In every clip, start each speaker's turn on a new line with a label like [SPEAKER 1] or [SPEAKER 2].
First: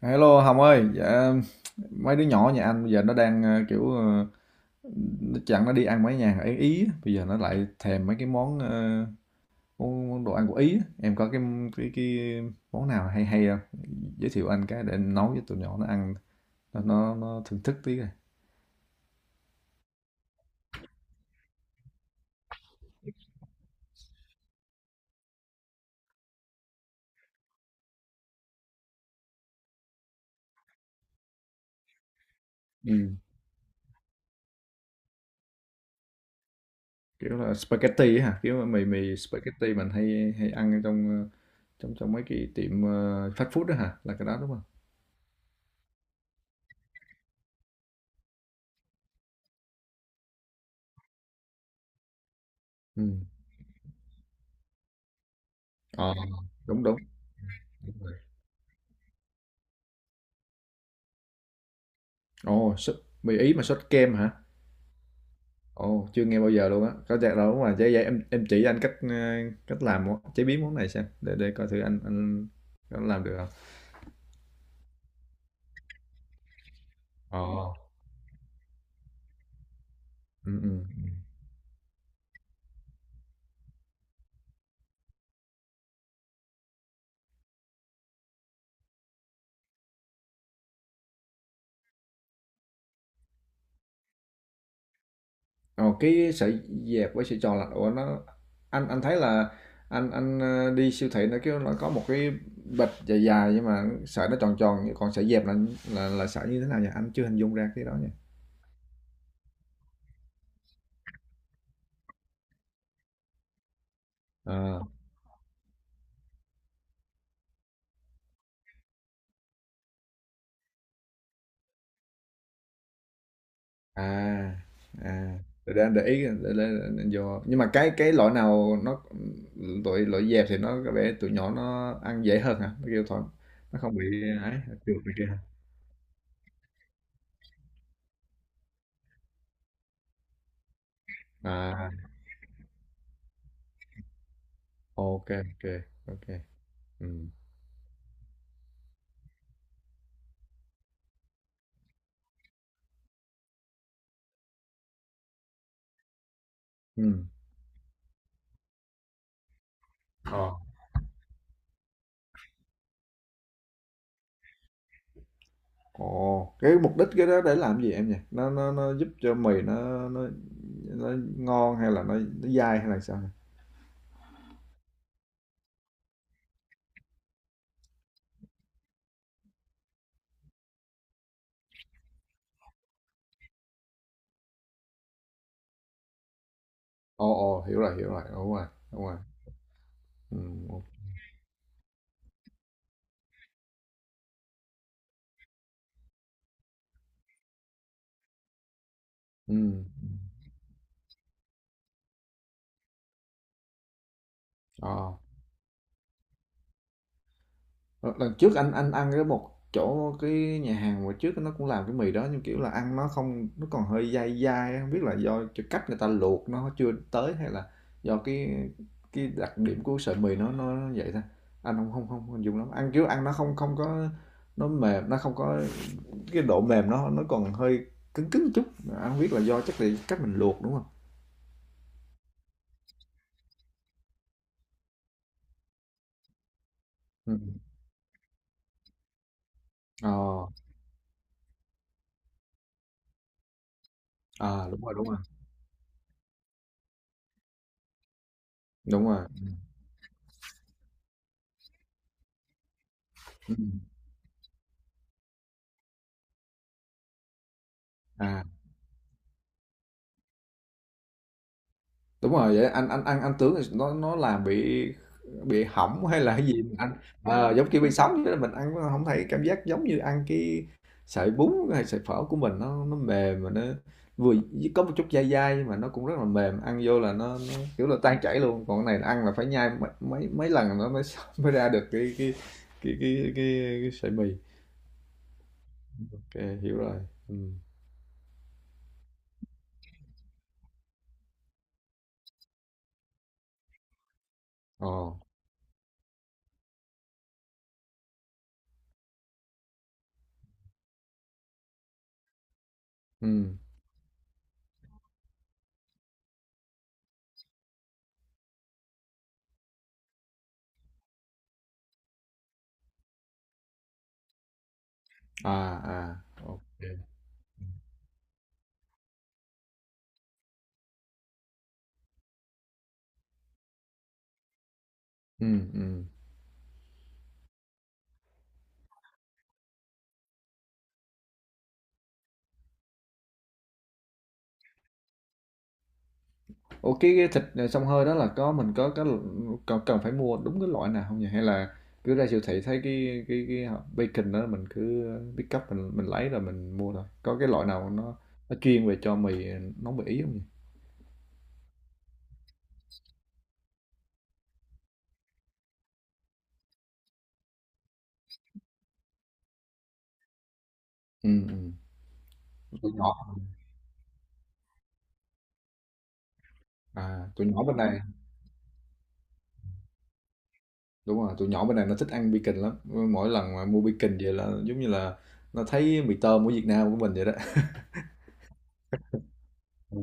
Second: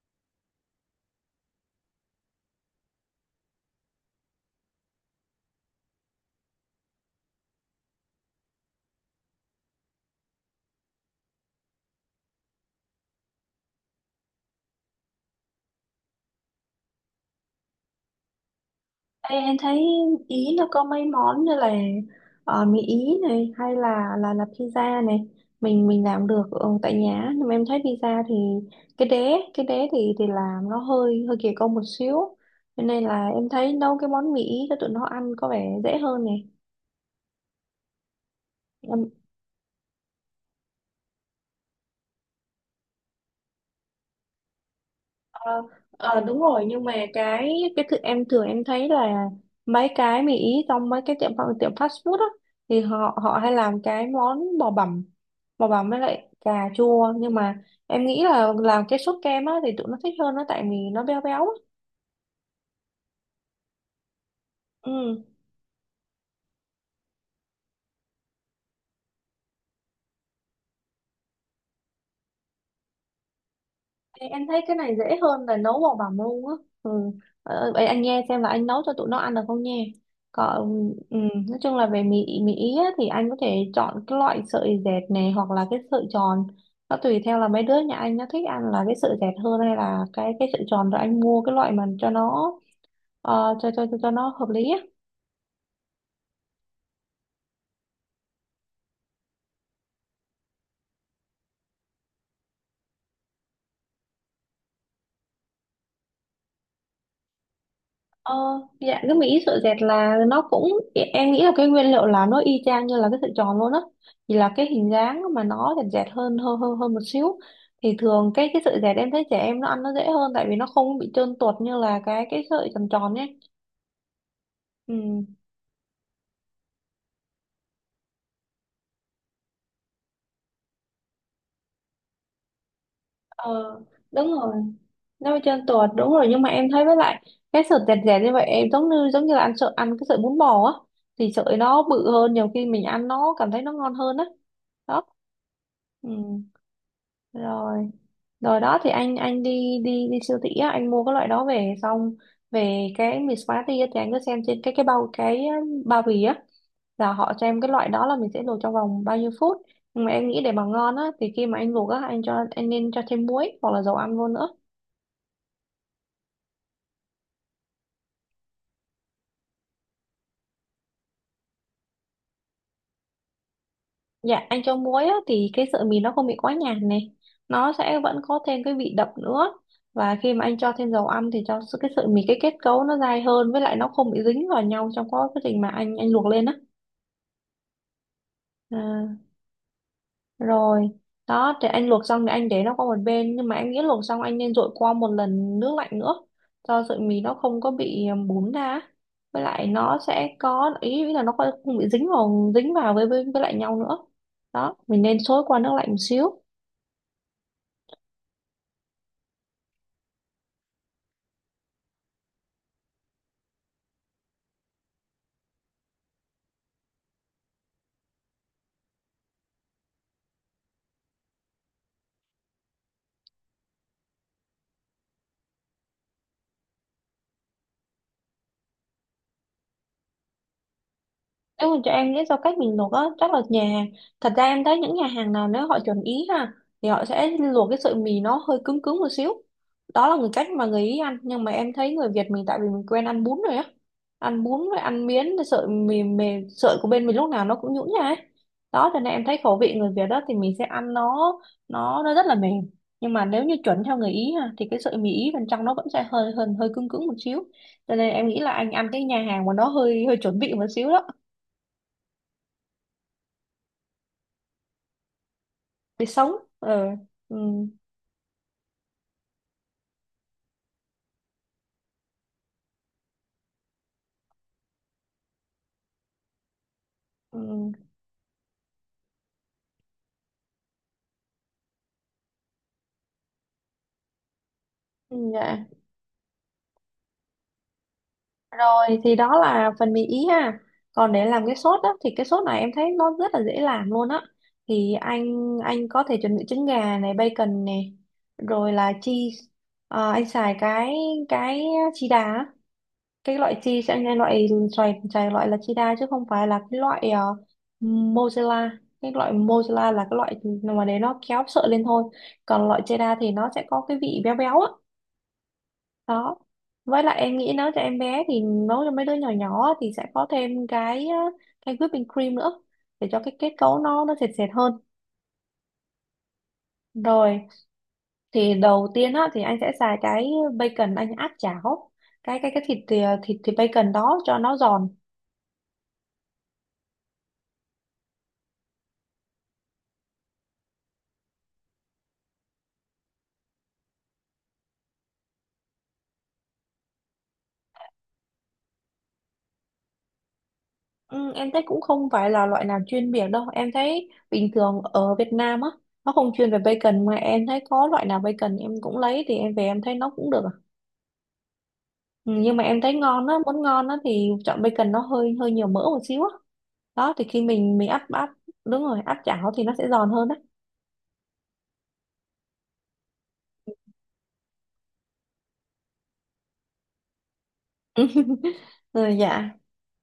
[SPEAKER 1] Hello Hồng ơi, dạ, mấy đứa nhỏ nhà anh bây giờ nó đang kiểu nó chẳng nó đi ăn mấy nhà ở Ý, bây giờ nó lại thèm mấy cái món món đồ ăn của Ý á. Em có cái cái món nào hay hay không? Giới thiệu anh cái để nấu cho tụi nhỏ nó ăn, nó thưởng thức tí coi.
[SPEAKER 2] Ê, em thấy Ý nó có mấy món như là mì Ý này hay là pizza này, mình làm được tại nhà. Nhưng mà em thấy pizza thì cái đế thì làm nó hơi hơi kỳ công một xíu, cho nên
[SPEAKER 1] Ừ.
[SPEAKER 2] là em thấy nấu cái món mì Ý cho tụi nó ăn có vẻ dễ hơn này.
[SPEAKER 1] Kiểu là spaghetti á hả? Kiểu mì mì spaghetti mình hay hay ăn ở trong trong trong mấy cái tiệm fast food đó hả? Là cái đó đúng không?
[SPEAKER 2] Ờ, Đúng rồi, nhưng mà cái thực em thường em thấy là mấy cái mì ý trong mấy cái tiệm tiệm fast food á, thì
[SPEAKER 1] Ừ.
[SPEAKER 2] họ họ hay làm cái món bò bằm, bò bằm với
[SPEAKER 1] Ờ,
[SPEAKER 2] lại cà
[SPEAKER 1] đúng đúng.
[SPEAKER 2] chua. Nhưng mà
[SPEAKER 1] Đúng
[SPEAKER 2] em
[SPEAKER 1] rồi.
[SPEAKER 2] nghĩ là làm cái sốt kem á thì tụi nó thích hơn nó, tại vì nó béo béo á.
[SPEAKER 1] Ồ, mì Ý mà sốt kem hả?
[SPEAKER 2] Ừ.
[SPEAKER 1] Ồ, chưa nghe bao giờ luôn á. Có chắc đâu đúng rồi. Vậy, em chỉ anh cách, cách làm món chế biến món này xem để coi thử anh có làm được không.
[SPEAKER 2] Ê, em thấy cái này dễ hơn là nấu bằng bảng luôn á. Ừ. Ờ,
[SPEAKER 1] Ồ.
[SPEAKER 2] vậy anh nghe xem là anh nấu cho tụi nó ăn được không nha.
[SPEAKER 1] Ừ ừ.
[SPEAKER 2] Còn nói chung là về mì mì ý á, thì anh có thể chọn cái loại sợi dẹt này hoặc là cái sợi tròn. Nó tùy theo là mấy đứa nhà anh nó thích ăn là cái sợi dẹt hơn hay là cái sợi tròn, rồi anh mua cái loại mà cho nó cho nó hợp lý á.
[SPEAKER 1] Ồ, cái sợi dẹp với sợi tròn là ủa nó, anh thấy là anh đi siêu thị nó kêu nó có một cái bịch dài dài nhưng mà sợi nó tròn tròn, còn sợi dẹp là sợi như thế nào nhỉ? Anh chưa hình dung ra cái đó
[SPEAKER 2] Ờ, dạ, cái mỹ sợi dẹt là nó cũng, dạ, em nghĩ là cái nguyên liệu là nó y chang như là cái sợi tròn luôn á, chỉ là cái
[SPEAKER 1] nha.
[SPEAKER 2] hình dáng mà nó dẹt dẹt hơn hơn hơn hơn một xíu. Thì thường cái sợi dẹt em thấy trẻ em nó ăn nó dễ hơn, tại vì nó không bị trơn tuột như là cái sợi tròn tròn nhé.
[SPEAKER 1] À,
[SPEAKER 2] Ừ.
[SPEAKER 1] à, thực ra để ý để vô, nhưng mà cái loại nào nó loại loại dẹp thì nó có vẻ tụi nhỏ nó ăn dễ hơn hả? Nó kêu thôi nó
[SPEAKER 2] Ờ,
[SPEAKER 1] không bị
[SPEAKER 2] đúng
[SPEAKER 1] ấy,
[SPEAKER 2] rồi,
[SPEAKER 1] trượt này kia
[SPEAKER 2] nó
[SPEAKER 1] hả?
[SPEAKER 2] bị trơn tuột, đúng rồi. Nhưng mà em thấy với lại cái sợi dẹt dẹt như vậy em giống như là ăn sợi, ăn cái sợi bún bò á, thì sợi nó
[SPEAKER 1] À,
[SPEAKER 2] bự hơn, nhiều khi mình ăn nó cảm thấy nó ngon hơn á. Đó.
[SPEAKER 1] ok ok
[SPEAKER 2] Ừ.
[SPEAKER 1] ok. Ừ.
[SPEAKER 2] Rồi. Rồi đó thì anh đi đi đi siêu thị á, anh mua cái loại đó về xong. Về cái mì Smarty á, thì anh cứ xem trên cái bao, cái bao bì á, là
[SPEAKER 1] Ừ.
[SPEAKER 2] họ cho em cái loại đó là mình sẽ luộc trong vòng bao nhiêu phút. Nhưng mà em nghĩ
[SPEAKER 1] Ờ.
[SPEAKER 2] để mà ngon á thì khi mà anh luộc á, anh cho, anh nên cho thêm muối hoặc là dầu ăn vô nữa.
[SPEAKER 1] Ồ, cái mục đích cái đó để làm gì em nhỉ? Nó giúp cho mì nó ngon hay là nó dai hay là sao?
[SPEAKER 2] Dạ, anh cho muối á thì cái sợi mì nó không bị quá nhạt này, nó sẽ vẫn có thêm cái vị đậm nữa. Và khi mà anh cho thêm dầu ăn thì cái sợi mì cái kết cấu nó dai hơn, với lại nó không bị dính vào nhau trong quá trình mà anh luộc lên á.
[SPEAKER 1] Ồ, ồ, hiểu rồi, hiểu rồi, đúng rồi, đúng
[SPEAKER 2] À,
[SPEAKER 1] rồi. Ừ.
[SPEAKER 2] rồi
[SPEAKER 1] Ok.
[SPEAKER 2] đó thì anh luộc xong thì anh để nó qua một bên, nhưng mà anh nghĩ luộc xong anh nên dội qua một lần nước lạnh nữa cho sợi mì nó không có bị bún ra á. Với
[SPEAKER 1] Ừ.
[SPEAKER 2] lại nó
[SPEAKER 1] Ừ.
[SPEAKER 2] sẽ có ý ý là nó không không bị dính vào, dính vào với lại nhau nữa. Đó, mình
[SPEAKER 1] Ờ.
[SPEAKER 2] nên xối qua nước lạnh một xíu.
[SPEAKER 1] Ờ, lần trước anh ăn cái một chỗ cái nhà hàng hồi trước nó cũng làm cái mì đó, nhưng kiểu là ăn nó không, nó còn hơi dai dai, không biết là do cái cách người ta luộc nó chưa tới, hay là do cái đặc điểm của sợi mì nó vậy thôi. Anh không dùng lắm, ăn kiểu ăn nó không không có nó mềm, nó không có cái độ mềm, nó còn hơi cứng cứng chút. Anh không biết là do, chắc là cách mình luộc đúng không.
[SPEAKER 2] Nếu mà cho em lý do cách mình luộc á, chắc là nhà, thật ra em thấy những nhà hàng nào nếu họ chuẩn ý ha, thì họ sẽ
[SPEAKER 1] Ừ.
[SPEAKER 2] luộc cái sợi mì nó hơi cứng cứng một xíu. Đó
[SPEAKER 1] Ờ.
[SPEAKER 2] là người cách mà người Ý ăn. Nhưng mà em thấy người Việt mình tại vì mình quen ăn bún rồi á. Ăn bún
[SPEAKER 1] À,
[SPEAKER 2] rồi
[SPEAKER 1] đúng rồi,
[SPEAKER 2] ăn
[SPEAKER 1] đúng rồi,
[SPEAKER 2] miến, cái sợi mì, mì sợi của bên mình lúc nào nó cũng nhũn ra ấy. Đó cho
[SPEAKER 1] đúng
[SPEAKER 2] nên em
[SPEAKER 1] rồi.
[SPEAKER 2] thấy khẩu vị người Việt đó thì mình sẽ ăn nó, nó rất là mềm. Nhưng mà nếu như
[SPEAKER 1] Ừ.
[SPEAKER 2] chuẩn theo người Ý ha, thì cái sợi mì Ý bên trong nó vẫn sẽ hơi hơi hơi cứng cứng một xíu. Cho nên em nghĩ
[SPEAKER 1] À.
[SPEAKER 2] là anh ăn cái nhà hàng mà nó hơi hơi chuẩn bị một xíu đó,
[SPEAKER 1] Đúng rồi, vậy anh ăn anh tướng thì nó làm bị
[SPEAKER 2] để
[SPEAKER 1] hỏng hay
[SPEAKER 2] sống.
[SPEAKER 1] là cái gì mình
[SPEAKER 2] Ừ.
[SPEAKER 1] ăn.
[SPEAKER 2] Ừ.
[SPEAKER 1] Ờ, giống kiểu bị sống vậy đó, mình ăn nó không thấy cảm giác giống như ăn cái sợi bún hay sợi phở của mình, nó mềm mà nó vừa có một chút dai dai nhưng mà nó cũng rất là mềm, ăn vô là nó,
[SPEAKER 2] Ừ.
[SPEAKER 1] nó kiểu là tan chảy luôn. Còn cái này ăn là phải nhai mấy mấy, mấy lần nó mới mới ra được cái sợi mì.
[SPEAKER 2] Ừ, dạ.
[SPEAKER 1] Ok, hiểu rồi. Ừ.
[SPEAKER 2] Rồi thì đó là phần mì ý ha. Còn để làm cái sốt á thì cái sốt này em thấy nó rất là dễ làm luôn á.
[SPEAKER 1] Ồ.
[SPEAKER 2] Thì anh có thể chuẩn bị trứng gà này, bacon này, rồi là cheese. Ờ, anh xài cái cheddar á. Cái loại
[SPEAKER 1] Ừ.
[SPEAKER 2] cheese anh loại, xài xài loại là cheddar chứ không phải là cái loại mozzarella. Cái loại mozzarella là cái loại mà để nó kéo sợi lên thôi, còn loại cheddar thì nó sẽ có cái vị béo béo á.
[SPEAKER 1] À. À.
[SPEAKER 2] Đó.
[SPEAKER 1] Ok.
[SPEAKER 2] Với lại em nghĩ nấu cho em bé thì nấu cho mấy đứa nhỏ nhỏ thì sẽ có thêm cái whipping cream nữa để cho cái kết cấu nó sệt sệt hơn.
[SPEAKER 1] Ừ. Ừ.
[SPEAKER 2] Rồi thì đầu tiên á thì anh sẽ xài cái bacon, anh áp chảo cái thịt à, thịt thịt bacon đó cho nó giòn.
[SPEAKER 1] Ủa cái thịt xông hơi đó, là có mình có cần phải mua đúng cái loại nào không nhỉ? Hay là cứ ra siêu thị thấy cái bacon đó mình cứ pick up, mình lấy rồi mình mua thôi. Có cái loại nào nó chuyên về cho mì, nấu mì ý không nhỉ?
[SPEAKER 2] Ừ, em thấy cũng không phải là loại nào chuyên biệt đâu, em thấy bình thường ở Việt Nam á nó không chuyên về bacon, mà em thấy có loại nào bacon em cũng lấy, thì em về em thấy nó cũng được.
[SPEAKER 1] Ừ, ừ.
[SPEAKER 2] Ừ, nhưng mà em
[SPEAKER 1] Tụi
[SPEAKER 2] thấy
[SPEAKER 1] nhỏ
[SPEAKER 2] ngon á, muốn ngon á thì chọn bacon nó hơi hơi nhiều mỡ một xíu á. Đó thì khi
[SPEAKER 1] tụi nhỏ bên
[SPEAKER 2] mình
[SPEAKER 1] này,
[SPEAKER 2] áp áp, đúng rồi, áp chảo thì nó sẽ giòn hơn á.
[SPEAKER 1] đúng rồi, tụi nhỏ bên này nó thích ăn bacon lắm, mỗi lần mà mua bacon về là giống như là nó thấy mì tôm của Việt Nam của mình vậy đó.
[SPEAKER 2] Ừ, dạ.
[SPEAKER 1] Ừ.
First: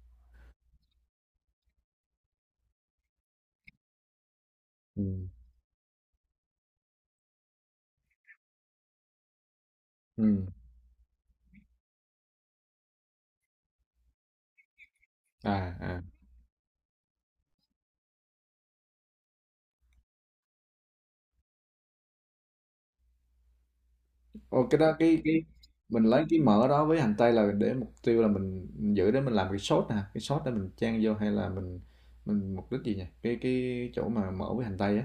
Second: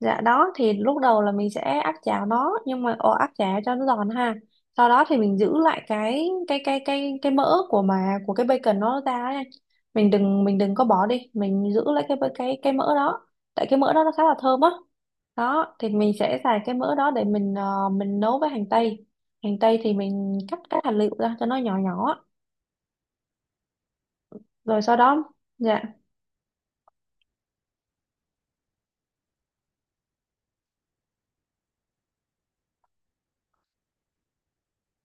[SPEAKER 2] Dạ đó thì lúc đầu là mình sẽ áp chảo nó, nhưng mà ồ, áp chảo cho nó giòn ha. Sau
[SPEAKER 1] Ừ.
[SPEAKER 2] đó thì mình giữ lại cái mỡ của mà của cái bacon nó ra ấy, anh. Mình đừng
[SPEAKER 1] Ừ.
[SPEAKER 2] mình đừng có bỏ đi, mình giữ lại cái mỡ đó. Tại cái mỡ đó nó khá là thơm á.
[SPEAKER 1] À.
[SPEAKER 2] Đó, thì
[SPEAKER 1] À.
[SPEAKER 2] mình sẽ xài cái mỡ đó để mình nấu với hành tây. Hành tây thì mình cắt các hạt lựu ra cho nó nhỏ nhỏ,
[SPEAKER 1] Ồ, cái
[SPEAKER 2] rồi sau
[SPEAKER 1] đó cái
[SPEAKER 2] đó,
[SPEAKER 1] cái
[SPEAKER 2] dạ,
[SPEAKER 1] mình lấy cái mỡ đó với hành tây là để, mục tiêu là mình giữ để mình làm cái sốt nè, cái sốt để mình chan vô, hay là mình mục đích gì nhỉ cái chỗ mà mỡ với hành tây á?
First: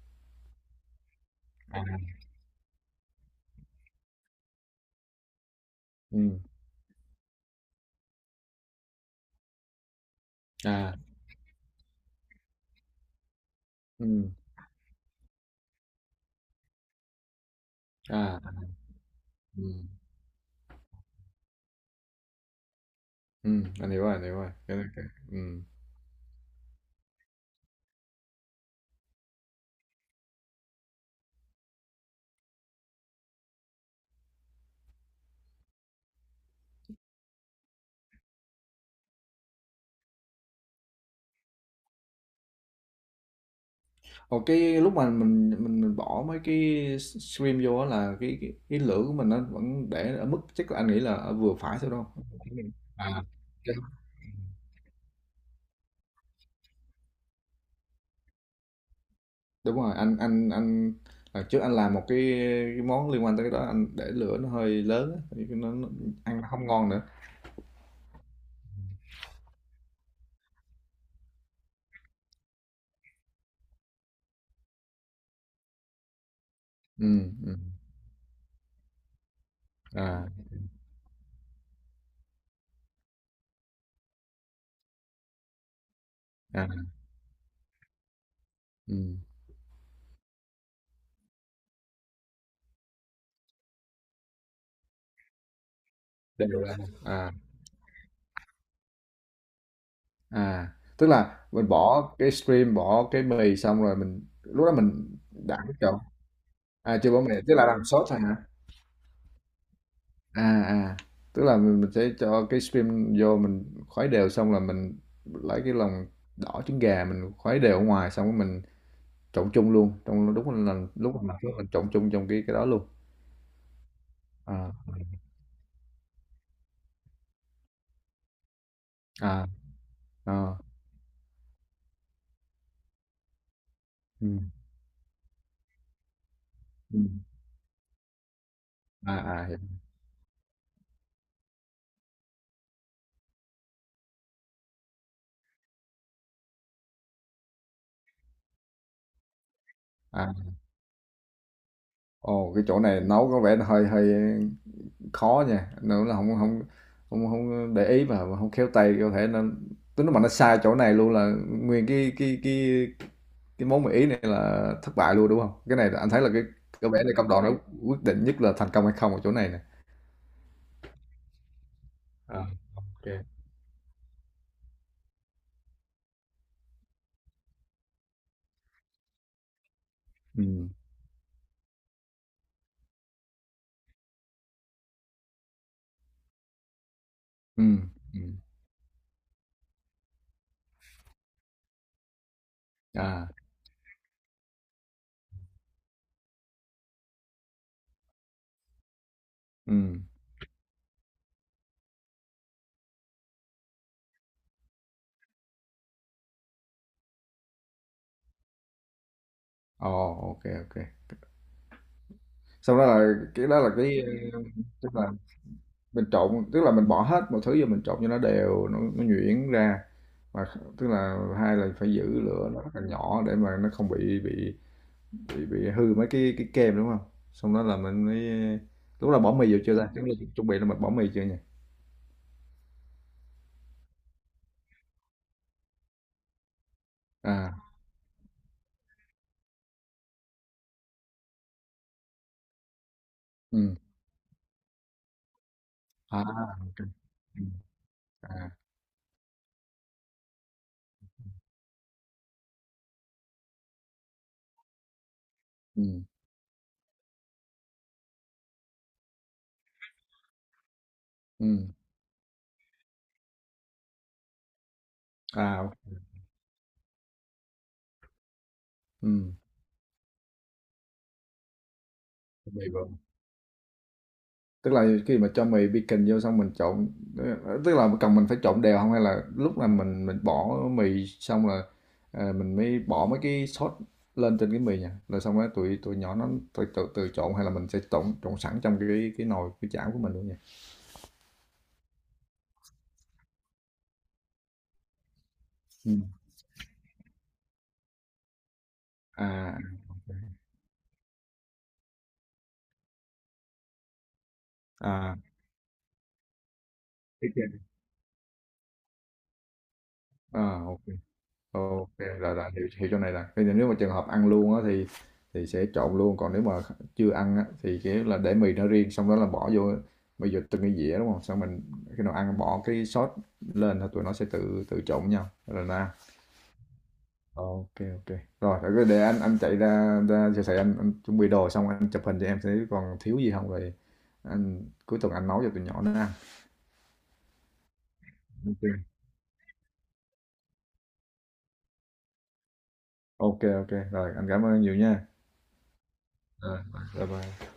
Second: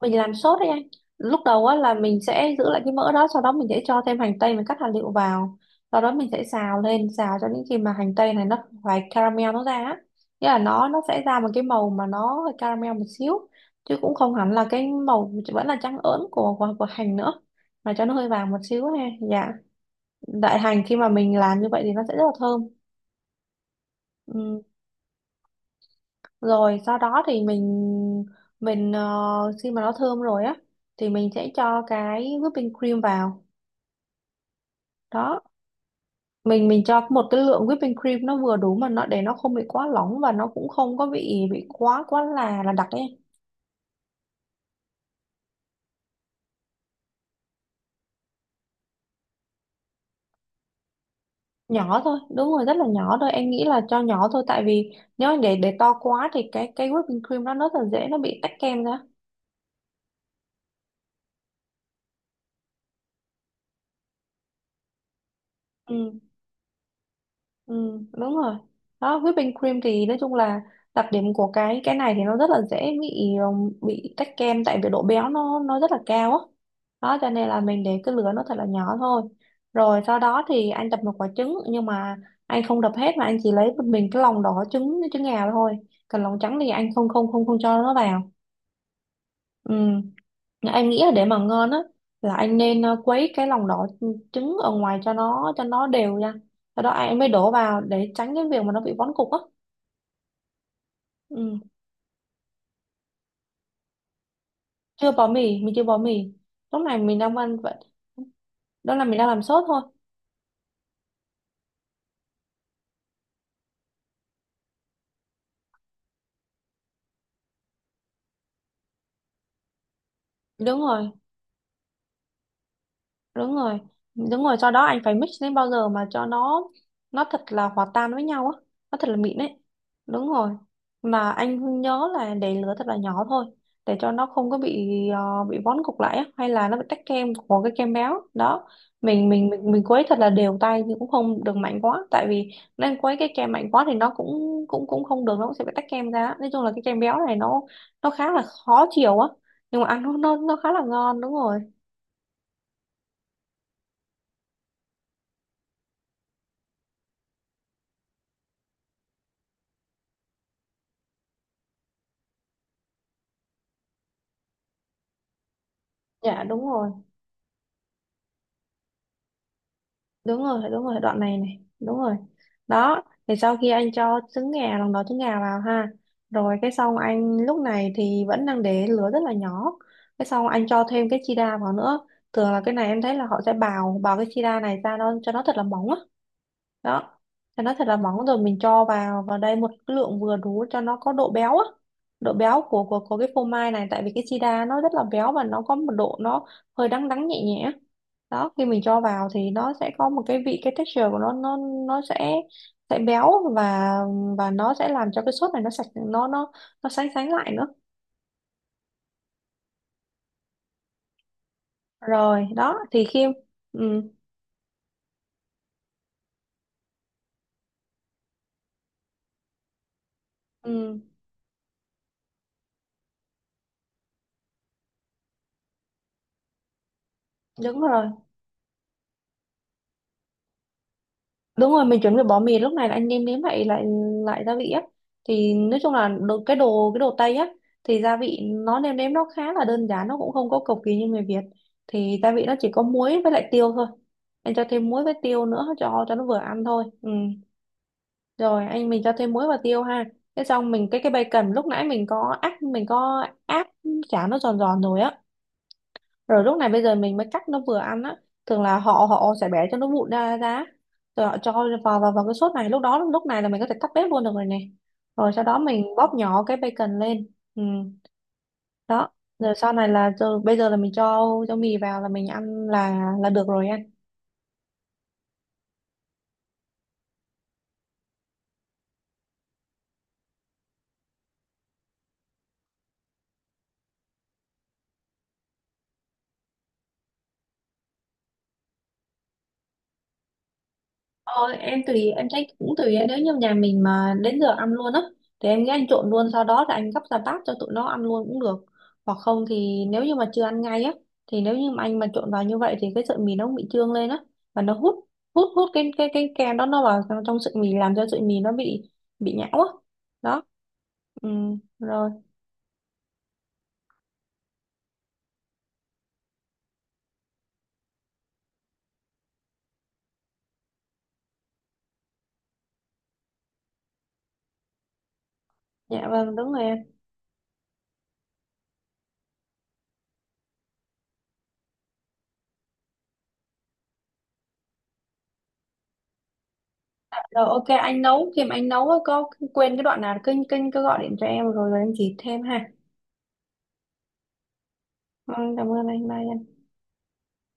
[SPEAKER 2] mình làm sốt đấy anh. Lúc đầu á
[SPEAKER 1] À.
[SPEAKER 2] là mình sẽ giữ lại cái mỡ đó, sau đó mình sẽ cho thêm hành tây, mình cắt hạt liệu vào. Sau đó
[SPEAKER 1] Ừ.
[SPEAKER 2] mình sẽ xào lên, xào cho đến khi mà hành tây này nó phải caramel nó ra á, nghĩa là nó
[SPEAKER 1] À.
[SPEAKER 2] nó sẽ ra một cái màu mà nó hơi caramel một xíu, chứ
[SPEAKER 1] Ừ.
[SPEAKER 2] cũng không hẳn là cái màu vẫn là trắng ớn của hành nữa, mà cho nó hơi
[SPEAKER 1] À.
[SPEAKER 2] vàng một xíu ha. Dạ,
[SPEAKER 1] Ừ.
[SPEAKER 2] đại hành khi mà mình làm như vậy thì nó sẽ rất là thơm.
[SPEAKER 1] Ừ, anh hiểu rồi, anh hiểu rồi, cái, ừ.
[SPEAKER 2] Rồi sau đó thì mình, khi mà nó thơm rồi á thì mình sẽ cho cái whipping cream vào. Đó, mình cho một cái lượng whipping cream nó vừa đủ mà nó, để nó không bị quá lỏng và nó cũng không có bị quá quá là đặc ấy.
[SPEAKER 1] Ồ, cái lúc mà mình bỏ mấy cái stream vô á, là cái lửa của mình nó vẫn để ở mức chắc là anh nghĩ là ở vừa phải thôi,
[SPEAKER 2] Nhỏ
[SPEAKER 1] đúng
[SPEAKER 2] thôi,
[SPEAKER 1] không?
[SPEAKER 2] đúng rồi, rất là nhỏ thôi, em nghĩ là
[SPEAKER 1] À.
[SPEAKER 2] cho nhỏ thôi, tại vì nếu để to quá thì cái whipping cream nó rất là dễ nó bị tách kem ra.
[SPEAKER 1] Đúng rồi. Anh lần trước anh làm một cái món liên quan tới cái đó, anh để lửa nó hơi lớn á, thì nó
[SPEAKER 2] Ừ.
[SPEAKER 1] ăn nó không ngon nữa.
[SPEAKER 2] Ừ, đúng rồi. Đó, whipping cream thì nói chung là đặc điểm của cái này thì nó rất là dễ bị tách kem, tại vì độ béo nó rất là cao á. Đó
[SPEAKER 1] Ừ,
[SPEAKER 2] cho nên
[SPEAKER 1] ừ.
[SPEAKER 2] là mình để cái lửa nó thật là nhỏ thôi. Rồi sau
[SPEAKER 1] À.
[SPEAKER 2] đó thì anh đập một quả trứng, nhưng mà anh không đập hết mà anh chỉ lấy một mình cái lòng đỏ trứng trứng gà thôi. Còn lòng trắng
[SPEAKER 1] À.
[SPEAKER 2] thì anh không không không không cho nó vào.
[SPEAKER 1] Ừ.
[SPEAKER 2] Ừ. Em nghĩ là để mà ngon á là anh nên quấy cái lòng đỏ trứng ở ngoài cho nó đều nha.
[SPEAKER 1] Đều ra.
[SPEAKER 2] Sau đó anh mới
[SPEAKER 1] À.
[SPEAKER 2] đổ vào để tránh cái việc mà nó bị vón cục á.
[SPEAKER 1] À. Tức là
[SPEAKER 2] Ừ.
[SPEAKER 1] mình bỏ cái stream, bỏ cái mì xong rồi mình lúc đó
[SPEAKER 2] Chưa
[SPEAKER 1] mình
[SPEAKER 2] bỏ mì,
[SPEAKER 1] đảo
[SPEAKER 2] mình chưa
[SPEAKER 1] trộn.
[SPEAKER 2] bỏ mì. Lúc này
[SPEAKER 1] À, chưa
[SPEAKER 2] mình
[SPEAKER 1] bỏ mì,
[SPEAKER 2] đang
[SPEAKER 1] tức
[SPEAKER 2] ăn
[SPEAKER 1] là
[SPEAKER 2] vậy.
[SPEAKER 1] làm sốt thôi hả?
[SPEAKER 2] Đó là mình đang làm sốt thôi.
[SPEAKER 1] À. À. Tức là mình sẽ cho cái stream vô mình khuấy đều, xong là mình lấy cái lòng đỏ trứng gà mình khuấy đều ở ngoài, xong rồi mình trộn chung luôn, trong lúc là
[SPEAKER 2] Đúng
[SPEAKER 1] lần
[SPEAKER 2] rồi.
[SPEAKER 1] lúc mà mình làm phước mình trộn chung trong cái đó luôn.
[SPEAKER 2] Đúng rồi, đúng rồi, sau
[SPEAKER 1] À,
[SPEAKER 2] đó anh phải mix đến bao giờ mà cho nó thật là hòa tan với nhau á, nó thật là mịn
[SPEAKER 1] à,
[SPEAKER 2] ấy. Đúng rồi.
[SPEAKER 1] ờ,
[SPEAKER 2] Mà anh nhớ là để lửa thật là nhỏ thôi, để cho nó không
[SPEAKER 1] ừm,
[SPEAKER 2] có bị bị vón cục lại á, hay là nó bị tách
[SPEAKER 1] ừm,
[SPEAKER 2] kem của cái kem béo đó. mình
[SPEAKER 1] à, à,
[SPEAKER 2] mình
[SPEAKER 1] hiểu,
[SPEAKER 2] mình mình quấy thật là đều tay nhưng cũng không được mạnh quá, tại vì nên quấy cái kem mạnh quá thì nó cũng cũng cũng không được, nó cũng sẽ bị tách kem ra á. Nói chung là cái kem béo này nó khá là khó chịu á, nhưng mà ăn nó
[SPEAKER 1] à.
[SPEAKER 2] nó nó khá là ngon. Đúng rồi.
[SPEAKER 1] Ồ, cái chỗ này nấu có vẻ là hơi hơi khó nha, nếu là không không không không để ý mà không khéo tay, có thể nên tới nó mà nó sai chỗ này luôn là nguyên cái món mì Ý này là thất bại luôn, đúng không? Cái này là anh thấy là cái
[SPEAKER 2] Dạ đúng
[SPEAKER 1] có
[SPEAKER 2] rồi,
[SPEAKER 1] vẻ là công đoạn nó quyết định nhất là thành công hay không ở chỗ này nè.
[SPEAKER 2] đúng rồi, đoạn này này, đúng rồi.
[SPEAKER 1] À. Ok
[SPEAKER 2] Đó
[SPEAKER 1] kê.
[SPEAKER 2] thì sau khi anh cho trứng gà, lòng đỏ trứng gà vào ha, rồi cái xong anh lúc này thì vẫn đang để lửa rất là nhỏ, cái xong anh
[SPEAKER 1] Ừm,
[SPEAKER 2] cho thêm cái chi đa vào nữa. Thường là cái này em thấy là họ sẽ bào bào cái chi đa này ra, nó cho nó thật là mỏng á. Đó, cho nó thật
[SPEAKER 1] ừm,
[SPEAKER 2] là mỏng, rồi mình cho vào vào đây một cái lượng vừa đủ cho nó có độ béo á, độ béo của của cái
[SPEAKER 1] à,
[SPEAKER 2] phô mai này. Tại vì cái sida nó rất là béo, và nó có một độ nó hơi đắng đắng nhẹ nhẹ. Đó, khi mình cho vào thì nó sẽ
[SPEAKER 1] ừm,
[SPEAKER 2] có một cái vị, cái texture của nó, nó sẽ béo, và nó sẽ làm cho cái sốt này nó sạch, nó sánh sánh lại nữa.
[SPEAKER 1] ồ, ok ok,
[SPEAKER 2] Rồi
[SPEAKER 1] sau
[SPEAKER 2] đó
[SPEAKER 1] đó
[SPEAKER 2] thì
[SPEAKER 1] là
[SPEAKER 2] khi
[SPEAKER 1] cái đó là cái,
[SPEAKER 2] ừ,
[SPEAKER 1] ờ, tức là tức là mình bỏ hết mọi thứ vô mình trộn cho nó đều, nó nhuyễn ra. Và tức
[SPEAKER 2] ừ,
[SPEAKER 1] là hai là phải giữ lửa nó rất là nhỏ để mà nó không bị hư mấy cái kem đúng không, xong đó là
[SPEAKER 2] đúng
[SPEAKER 1] mình
[SPEAKER 2] rồi,
[SPEAKER 1] mới lúc là bỏ mì vô chưa ta? Tức là chuẩn bị là mình bỏ mì chưa nhỉ?
[SPEAKER 2] đúng rồi, mình chuẩn bị bỏ mì. Lúc này là anh nêm nếm lại lại lại gia vị á. Thì nói chung là cái đồ cái đồ Tây á,
[SPEAKER 1] À.
[SPEAKER 2] thì gia vị nó nêm nếm nó khá là đơn giản, nó cũng không có cầu kỳ như người Việt. Thì gia vị nó chỉ có muối với lại tiêu
[SPEAKER 1] Ừ.
[SPEAKER 2] thôi. Em cho thêm muối với tiêu nữa cho
[SPEAKER 1] À.
[SPEAKER 2] nó vừa ăn
[SPEAKER 1] Ok.
[SPEAKER 2] thôi. Ừ.
[SPEAKER 1] Ừ. À.
[SPEAKER 2] Rồi anh mình cho thêm muối và tiêu ha, thế xong mình cái bacon lúc nãy mình có áp, chả nó giòn giòn rồi á.
[SPEAKER 1] Ừ.
[SPEAKER 2] Rồi lúc này bây giờ mình mới cắt nó vừa ăn á. Thường là họ họ sẽ bẻ cho nó vụn ra ra, rồi họ
[SPEAKER 1] Ừ.
[SPEAKER 2] cho vào vào vào cái sốt này. Lúc đó, lúc này là mình có thể tắt bếp luôn được rồi nè. Rồi sau đó
[SPEAKER 1] À.
[SPEAKER 2] mình bóp nhỏ cái bacon lên. Ừ. Đó,
[SPEAKER 1] Ừ.
[SPEAKER 2] rồi sau này là rồi bây giờ là mình cho mì vào là mình
[SPEAKER 1] Mì
[SPEAKER 2] ăn
[SPEAKER 1] vô
[SPEAKER 2] là được rồi anh.
[SPEAKER 1] tức là khi mà cho mì baking vô xong mình trộn, tức là cần mình phải trộn đều không, hay là lúc là mình bỏ mì xong là, à, mình mới bỏ mấy cái sốt lên trên cái mì nha, rồi xong rồi tụi tụi nhỏ nó tự tự, tự trộn, hay là mình sẽ trộn trộn sẵn trong cái nồi cái chảo của mình luôn nha?
[SPEAKER 2] Ờ, em tùy, em thấy cũng tùy, nếu như nhà mình mà đến giờ ăn luôn á, thì em nghĩ anh
[SPEAKER 1] Ừ.
[SPEAKER 2] trộn luôn, sau đó là anh gấp ra bát cho tụi nó ăn luôn cũng được. Hoặc không
[SPEAKER 1] À.
[SPEAKER 2] thì nếu
[SPEAKER 1] Ok.
[SPEAKER 2] như mà chưa ăn ngay á, thì nếu như mà anh mà trộn vào như vậy thì cái sợi mì nó cũng bị trương lên á, và nó hút
[SPEAKER 1] À.
[SPEAKER 2] hút hút cái cái kem đó nó vào trong,
[SPEAKER 1] Cái
[SPEAKER 2] trong sợi
[SPEAKER 1] kia.
[SPEAKER 2] mì, làm cho sợi mì nó bị nhão á. Đó.
[SPEAKER 1] À. Ok.
[SPEAKER 2] Ừ,
[SPEAKER 1] Ok,
[SPEAKER 2] rồi.
[SPEAKER 1] là hiểu, hiểu chỗ này là bây giờ nếu mà trường hợp ăn luôn á thì sẽ trộn luôn, còn nếu mà chưa ăn á thì kiểu là để mì nó riêng, xong đó là bỏ vô bây giờ từng cái dĩa đúng không, xong mình khi nào ăn bỏ cái sốt lên thì tụi nó sẽ tự tự trộn với nhau rồi ra.
[SPEAKER 2] Dạ vâng, đúng rồi em.
[SPEAKER 1] Ok ok, rồi để anh chạy ra ra siêu thị, anh chuẩn bị đồ xong anh chụp hình cho em thấy còn thiếu gì không, rồi anh cuối tuần anh nấu cho tụi nhỏ nó ăn.
[SPEAKER 2] Rồi ok, anh nấu, khi mà anh nấu
[SPEAKER 1] Ok
[SPEAKER 2] á, có quên cái đoạn nào cứ gọi điện cho em, rồi rồi em chỉ thêm ha.
[SPEAKER 1] ok ok, rồi anh cảm ơn nhiều nha.
[SPEAKER 2] Vâng, cảm ơn anh, bye.
[SPEAKER 1] Rồi. Bye bye.